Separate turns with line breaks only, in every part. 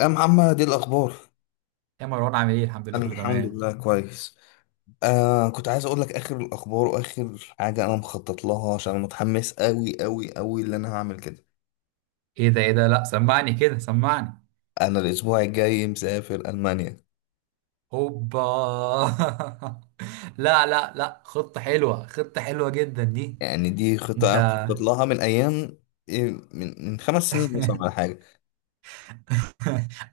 يا محمد، ايه الاخبار؟
يا مروان عامل ايه؟ الحمد لله
انا
كله
الحمد
تمام.
لله كويس. كنت عايز اقول لك اخر الاخبار واخر حاجه انا مخطط لها، عشان أنا متحمس قوي قوي قوي اللي انا هعمل كده.
ايه ده ايه ده، لا سمعني كده سمعني.
انا الاسبوع الجاي مسافر المانيا.
هوبا. لا لا لا، خطة حلوة، خطة حلوة جدا دي.
يعني دي خطه
انت
انا مخطط لها من ايام. إيه، من 5 سنين مثلا ولا حاجه.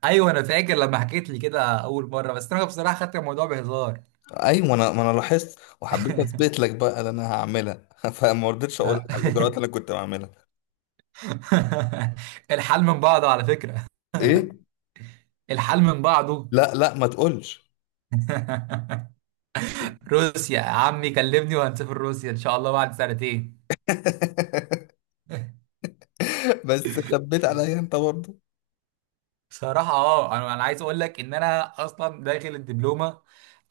ايوه انا فاكر لما حكيت لي كده اول مرة، بس انا بصراحة خدت الموضوع بهزار.
ايوه، ما انا لاحظت وحبيت اثبت لك بقى اللي انا هعملها فما رضيتش اقول لك
لا.
على الاجراءات اللي انا كنت بعملها.
الحال من بعضه على فكرة،
ايه.
الحال من بعضه.
لا لا ما تقولش.
روسيا يا عمي كلمني وهنسافر روسيا ان شاء الله بعد سنتين.
بس خبيت عليا انت برضه.
بصراحة اه انا عايز اقول لك ان انا اصلا داخل الدبلومة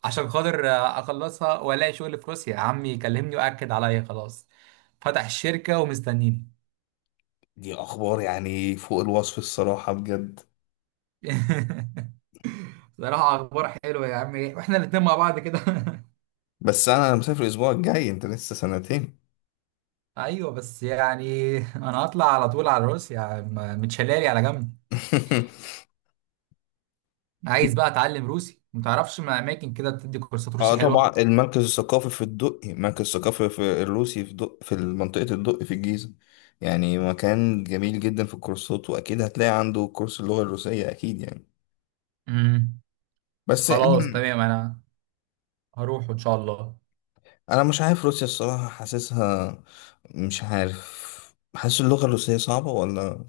عشان خاطر اخلصها والاقي شغل في روسيا، عمي يكلمني واكد عليا خلاص، فتح الشركة ومستنيني.
دي اخبار يعني فوق الوصف الصراحه بجد.
بصراحة اخبار حلوة يا عمي، واحنا الاتنين مع بعض كده.
بس انا مسافر الاسبوع الجاي، انت لسه سنتين.
ايوه، بس يعني انا هطلع على طول على روسيا، متشلالي على جنب. عايز بقى اتعلم روسي، ما تعرفش ما اماكن كده بتدي كورسات
اه
روسي
طبعا،
حلوة؟
المركز الثقافي في الدقي، المركز الثقافي في الروسي في دق في منطقه الدقي في الجيزه. يعني مكان جميل جدا في الكورسات، واكيد هتلاقي عنده كورس اللغه الروسيه اكيد يعني.
امم
بس
خلاص تمام، انا هروح ان شاء الله.
أنا مش عارف روسيا الصراحه، حاسسها مش عارف، حاسس اللغه الروسيه صعبه ولا.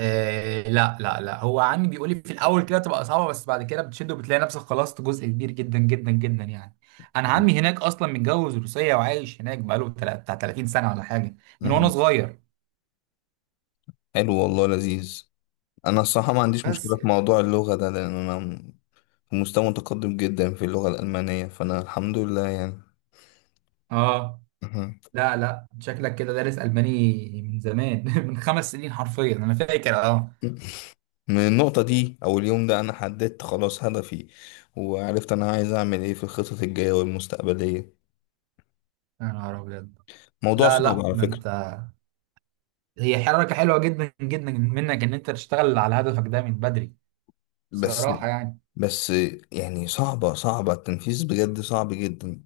آه لا لا لا، هو عمي بيقول لي في الاول كده بتبقى صعبه، بس بعد كده بتشد وبتلاقي نفسك خلصت جزء كبير جدا جدا جدا يعني. انا عمي هناك اصلا متجوز روسيه وعايش هناك بقاله بتاع 30 سنه ولا حاجه، من وانا
مهم.
صغير.
حلو والله لذيذ. انا الصراحه ما عنديش
بس
مشكله في
يعني
موضوع اللغه ده، لان انا في مستوى متقدم جدا في اللغه الالمانيه، فانا الحمد لله يعني.
اه،
أها.
لا لا شكلك كده دارس الماني من زمان من 5 سنين حرفيا انا فاكر، اه.
من النقطه دي او اليوم ده انا حددت خلاص هدفي، وعرفت انا عايز اعمل ايه في الخطط الجايه والمستقبليه.
يا نهار ابيض،
موضوع
لا
صعب
لا
على
ده انت،
فكره.
هي حركه حلوه جدا جدا منك ان انت تشتغل على هدفك ده من بدري
بس
بصراحه يعني.
بس يعني صعبه صعبه التنفيذ بجد، صعب جدا.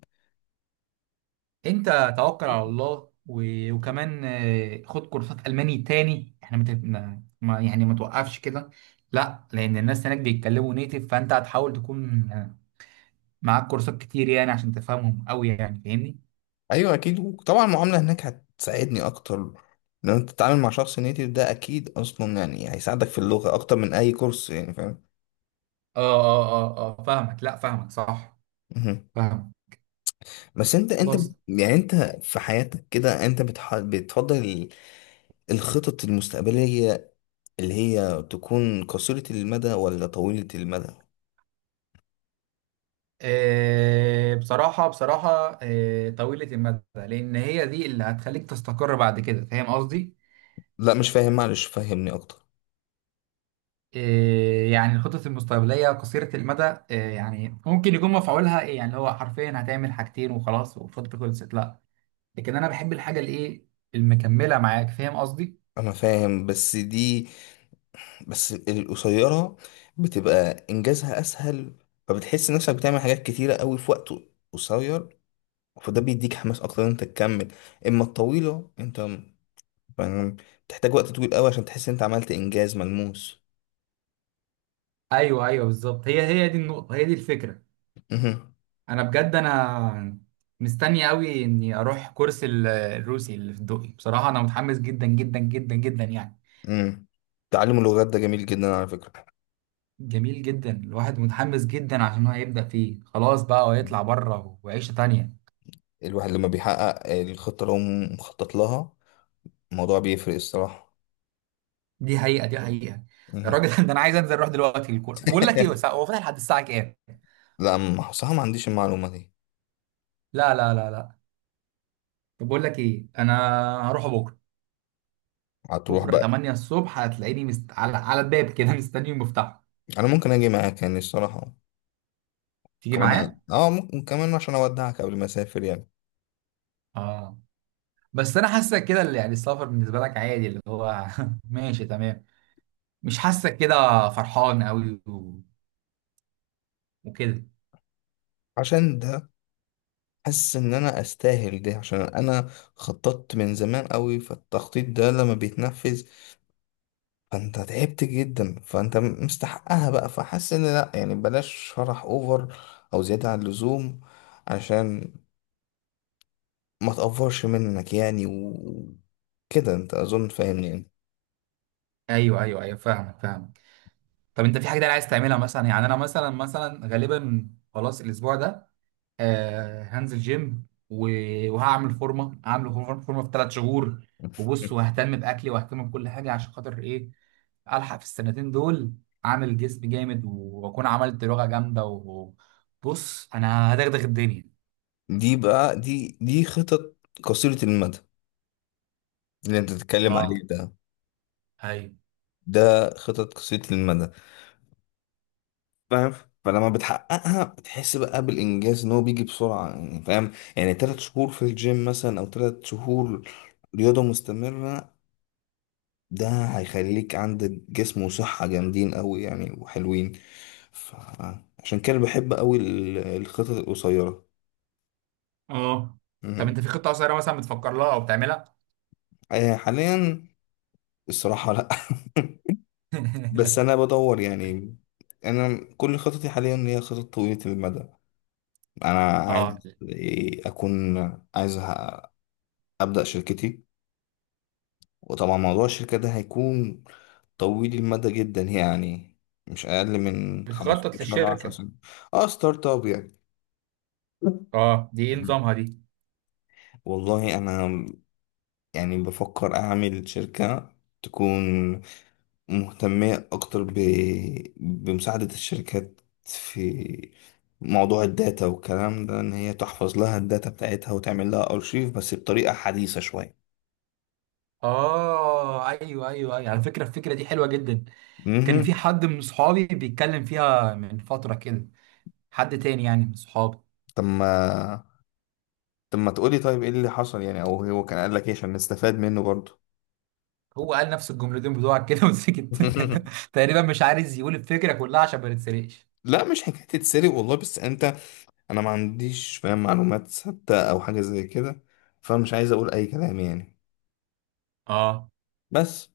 انت توكل على الله وكمان خد كورسات الماني تاني، احنا مت... ما... ما- يعني ما توقفش كده. لا لان الناس هناك بيتكلموا نيتف، فانت هتحاول تكون معاك كورسات كتير يعني عشان تفهمهم قوي يعني، فاهمني؟
ايوه اكيد، وطبعا المعامله هناك هتساعدني اكتر. لما انت تتعامل مع شخص نيتيف ده اكيد اصلا يعني هيساعدك في اللغه اكتر من اي كورس يعني فاهم.
فاهمك، لا فاهمك صح،
مهم.
فاهمك
بس انت
خلاص.
يعني انت في حياتك كده انت بتفضل الخطط المستقبلية اللي هي تكون قصيرة المدى ولا طويلة المدى.
آه بصراحة بصراحة آه طويلة المدى، لأن هي دي اللي هتخليك تستقر بعد كده، فاهم قصدي؟
لا مش فاهم معلش فهمني اكتر.
إيه يعني الخطط المستقبلية قصيرة المدى؟ إيه يعني ممكن يكون مفعولها إيه يعني، اللي هو حرفيا هتعمل حاجتين وخلاص والخطة خلصت؟ لا، لكن أنا بحب الحاجة الإيه، المكملة معاك، فاهم قصدي؟
انا فاهم بس دي، بس القصيرة بتبقى انجازها اسهل، فبتحس نفسك بتعمل حاجات كتيرة قوي في وقت قصير، فده بيديك حماس اكتر ان انت تكمل. اما الطويلة انت فاهم، بتحتاج وقت طويل قوي عشان تحس ان انت عملت انجاز ملموس.
أيوه أيوه بالظبط، هي هي دي النقطة، هي دي الفكرة.
مهم.
أنا بجد أنا مستني أوي إني أروح كورس الروسي اللي في الدقي، بصراحة أنا متحمس جدا جدا جدا جدا يعني.
امم. تعلم اللغات ده جميل جدا على فكرة.
جميل جدا، الواحد متحمس جدا عشان هو هيبدأ فيه خلاص بقى
مم.
ويطلع بره، وعيشة تانية.
الواحد لما بيحقق الخطة اللي هو مخطط لها، الموضوع بيفرق الصراحة.
دي حقيقة، دي حقيقة.
مم.
الراجل ده انا عايز انزل اروح دلوقتي الكورة، بقول لك ايه، هو فاتح لحد الساعة كام؟
لا صراحة ما عنديش المعلومة دي.
لا لا لا لا. طب بقول لك ايه، انا هروح بكرة.
هتروح
بكرة
بقى؟
8 الصبح هتلاقيني على على الباب كده مستني المفتاح.
أنا ممكن أجي معاك يعني الصراحة
تيجي
كمان،
معايا؟
أه ممكن كمان عشان أودعك قبل ما أسافر يعني.
اه. بس انا حاسك كده اللي يعني السفر بالنسبة لك عادي، اللي هو ماشي تمام، مش حاسك كده فرحان قوي وكده.
عشان ده حاسس إن أنا أستاهل ده، عشان أنا خططت من زمان قوي، فالتخطيط ده لما بيتنفذ، فانت تعبت جدا، فانت مستحقها بقى، فحاسس ان لا يعني بلاش شرح اوفر او زيادة عن اللزوم، عشان ما تقفرش منك يعني وكده، انت اظن فاهمني يعني.
ايوه ايوه ايوه فاهمك فاهمك. طب انت في حاجة تانية عايز تعملها مثلا؟ يعني انا مثلا مثلا غالبا خلاص الاسبوع ده آه هنزل جيم وهعمل فورمه، هعمل فورمه، فورمة في 3 شهور. وبص، وههتم باكلي واهتم بكل حاجه عشان خاطر ايه؟ الحق في السنتين دول، عامل جسم جامد واكون عملت لغه جامده، وبص انا هدغدغ الدنيا.
دي بقى دي خطط قصيرة المدى اللي انت بتتكلم عليه
اه
ده،
ايوه
ده خطط قصيرة المدى فاهم. فلما بتحققها بتحس بقى بالانجاز ان هو بيجي بسرعة، يعني فاهم يعني، 3 شهور في الجيم مثلا او 3 شهور رياضة مستمرة، ده هيخليك عندك جسم وصحة جامدين قوي يعني وحلوين. فعشان كده بحب قوي الخطط القصيرة.
اه. طب
مهم.
انت في خطه قصيره مثلا بتفكر لها او بتعملها؟
حاليا الصراحة لا. بس انا بدور يعني، انا كل خططي حاليا هي خطط طويلة المدى. انا
اه،
عايز اكون عايز ابدأ شركتي، وطبعا موضوع الشركة ده هيكون طويل المدى جدا يعني، مش اقل من
بتخطط
15 ل 10
للشركه؟
سنة. اه ستارت اب يعني.
اه دي ايه نظامها دي؟
والله انا يعني بفكر اعمل شركة تكون مهتمة اكتر بمساعدة الشركات في موضوع الداتا والكلام ده، ان هي تحفظ لها الداتا بتاعتها وتعمل لها ارشيف بس بطريقة حديثة شوية.
اه ايوه ايوه ايوه، على فكره الفكره دي حلوه جدا. كان في
امم.
حد من صحابي بيتكلم فيها من فترة كده، حد تاني يعني من صحابي.
طب ما طب ما تقولي طيب ايه اللي حصل يعني، او هو كان قال لك ايه عشان نستفاد منه برضه.
هو قال نفس الجملتين بتوعك كده وسكت. تقريبا مش عايز يقول الفكرة كلها عشان ما نتسرقش.
لا مش حكاية تتسرق والله، بس انت، انا ما عنديش فاهم معلومات ثابته او حاجه زي كده، فمش عايز اقول اي كلام يعني.
اه،
بس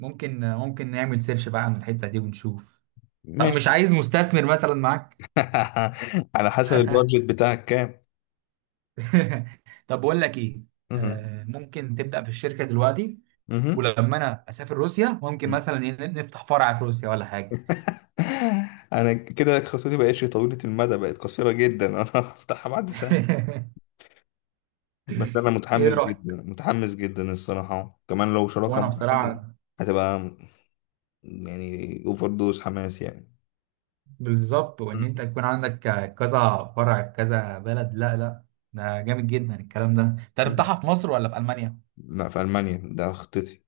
ممكن ممكن نعمل سيرش بقى عن الحتة دي ونشوف. طب
ماشي.
مش عايز مستثمر مثلا معاك؟
على حسب البادجت بتاعك كام؟
طب بقول لك ايه،
مهم.
آه ممكن تبدأ في الشركة دلوقتي؟
مهم.
ولما انا اسافر روسيا ممكن
مهم.
مثلا نفتح فرع في روسيا ولا حاجة.
انا كده خطتي بقتش طويله المدى، بقت قصيره جدا. انا هفتحها بعد سنه. بس انا
ايه
متحمس
رأيك؟
جدا متحمس جدا الصراحه، كمان لو شراكه
وانا
مع حد
بصراحة،
هتبقى يعني اوفر دوز حماس يعني.
بالظبط، وان انت
مم.
يكون عندك كذا فرع في كذا بلد، لا لا ده جامد جدا الكلام ده. انت
مم.
هتفتحها في مصر ولا في المانيا؟
لا في المانيا ده خطتي.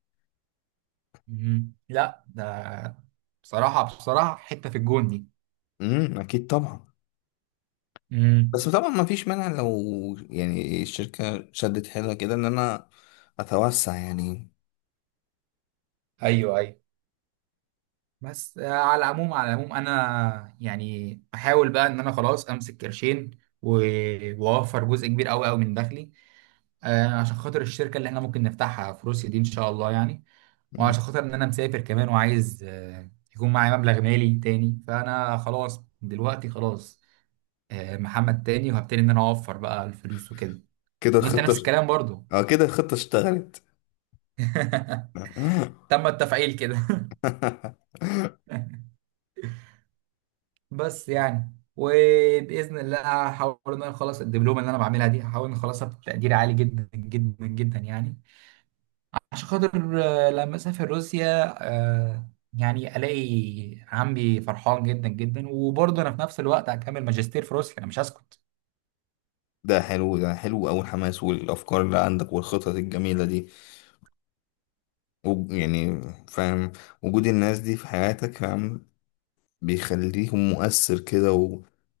مم. لا ده بصراحه بصراحه حته في الجون دي.
مم. اكيد طبعا.
مم.
بس طبعا ما فيش مانع لو يعني الشركة شدت حيلها كده ان انا اتوسع يعني.
ايوه ايوه. بس على العموم على العموم انا يعني احاول بقى ان انا خلاص امسك قرشين واوفر جزء كبير قوي قوي من دخلي عشان خاطر الشركة اللي احنا ممكن نفتحها في روسيا دي ان شاء الله يعني.
مم.
وعشان خاطر ان انا مسافر كمان وعايز يكون معايا مبلغ مالي تاني، فانا خلاص دلوقتي خلاص محمد تاني، وهبتدي ان انا اوفر بقى الفلوس وكده.
كده
وانت نفس
الخطة.
الكلام برضو.
اه كده الخطة اشتغلت.
تم التفعيل كده. بس يعني وباذن الله هحاول ان انا اخلص الدبلومه اللي انا بعملها دي، هحاول ان اخلصها بتقدير عالي جدا جدا جدا يعني، عشان خاطر لما اسافر روسيا يعني الاقي عمي فرحان جدا جدا، وبرضه انا في نفس الوقت هكمل ماجستير في روسيا، انا مش هسكت.
ده حلو، ده حلو أوي الحماس والأفكار اللي عندك والخطط الجميلة دي، يعني فاهم، وجود الناس دي في حياتك فاهم بيخليهم مؤثر كده، وإن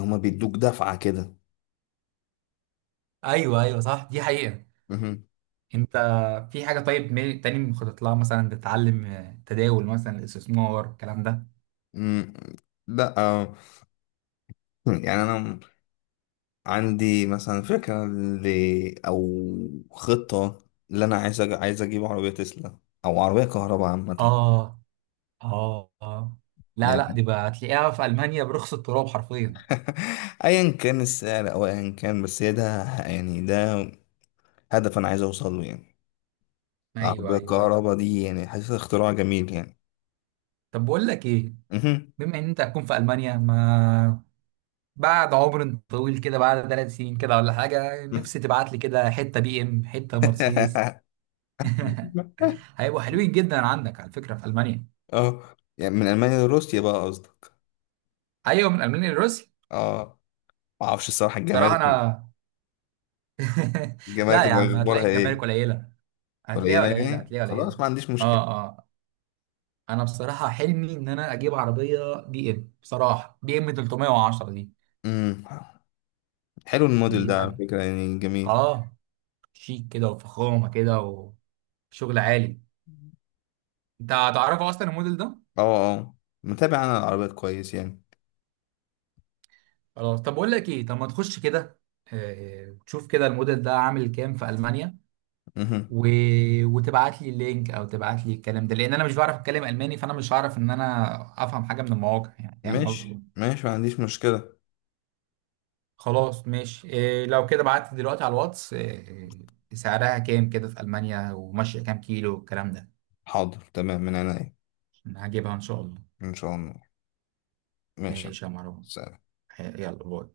هما بيدوك دفعة كده.
ايوه ايوه صح دي حقيقة.
مهم.
انت في حاجة طيب تاني مخطط لها مثلا؟ تتعلم تداول مثلا، الاستثمار، الكلام ده.
مم. لا يعني أنا عندي مثلا فكرة أو خطة اللي أنا عايز عايز أجيب عربية تسلا، أو عربية كهرباء عامة
اه اه اه، لا لا
يعني.
دي بقى هتلاقيها في المانيا برخص التراب حرفيا.
أيا كان السعر أو أيا كان، بس هي ده يعني ده هدف أنا عايز أوصل له يعني.
ايوه
العربية
ايوه ايوه.
الكهرباء دي يعني حاسس اختراع جميل يعني.
طب بقول لك ايه،
مهم.
بما ان انت هتكون في المانيا، ما بعد عمر طويل كده، بعد 3 سنين كده ولا حاجة، نفسي تبعت لي كده حتة بي ام، حتة مرسيدس. هيبقوا حلوين جدا عندك على فكرة في ألمانيا.
اه يعني من ألمانيا لروسيا بقى قصدك.
أيوة، من ألمانيا لروسيا.
اه معرفش الصراحة
صراحة
الجمارك،
أنا لا
الجمارك
يا
هيبقى
عم هتلاقي
أخبارها
الجمارك
إيه؟
قليلة، هتلاقيها
قليلة
قليلة،
يعني
هتلاقيها
خلاص
قليلة.
ما عنديش مشكلة.
اه اه. أنا بصراحة حلمي إن أنا أجيب عربية بي ام، بصراحة بي ام 310 دي،
امم. حلو الموديل
دي
ده على
فعلا
فكرة يعني جميل.
اه شيك كده وفخامة كده وشغل عالي. أنت هتعرفه أصلا الموديل ده؟
اه اه، متابع انا العربيات كويس يعني.
خلاص طب بقول لك ايه، طب ما تخش كده تشوف كده الموديل ده عامل كام في المانيا
مهم.
و... وتبعت لي اللينك او تبعت لي الكلام ده، لان انا مش بعرف اتكلم الماني، فانا مش هعرف ان انا افهم حاجه من المواقع يعني، فاهم قصدي؟
ماشي ماشي ما عنديش مشكلة.
خلاص ماشي، إيه لو كده بعت لي دلوقتي على الواتس إيه سعرها كام كده في المانيا، وماشيه كام كيلو والكلام ده.
حاضر تمام من عينيا.
عشان هجيبها ان شاء الله.
ان شاء الله. ماشي.
ماشي يا مروان.
سلام.
يلا باي.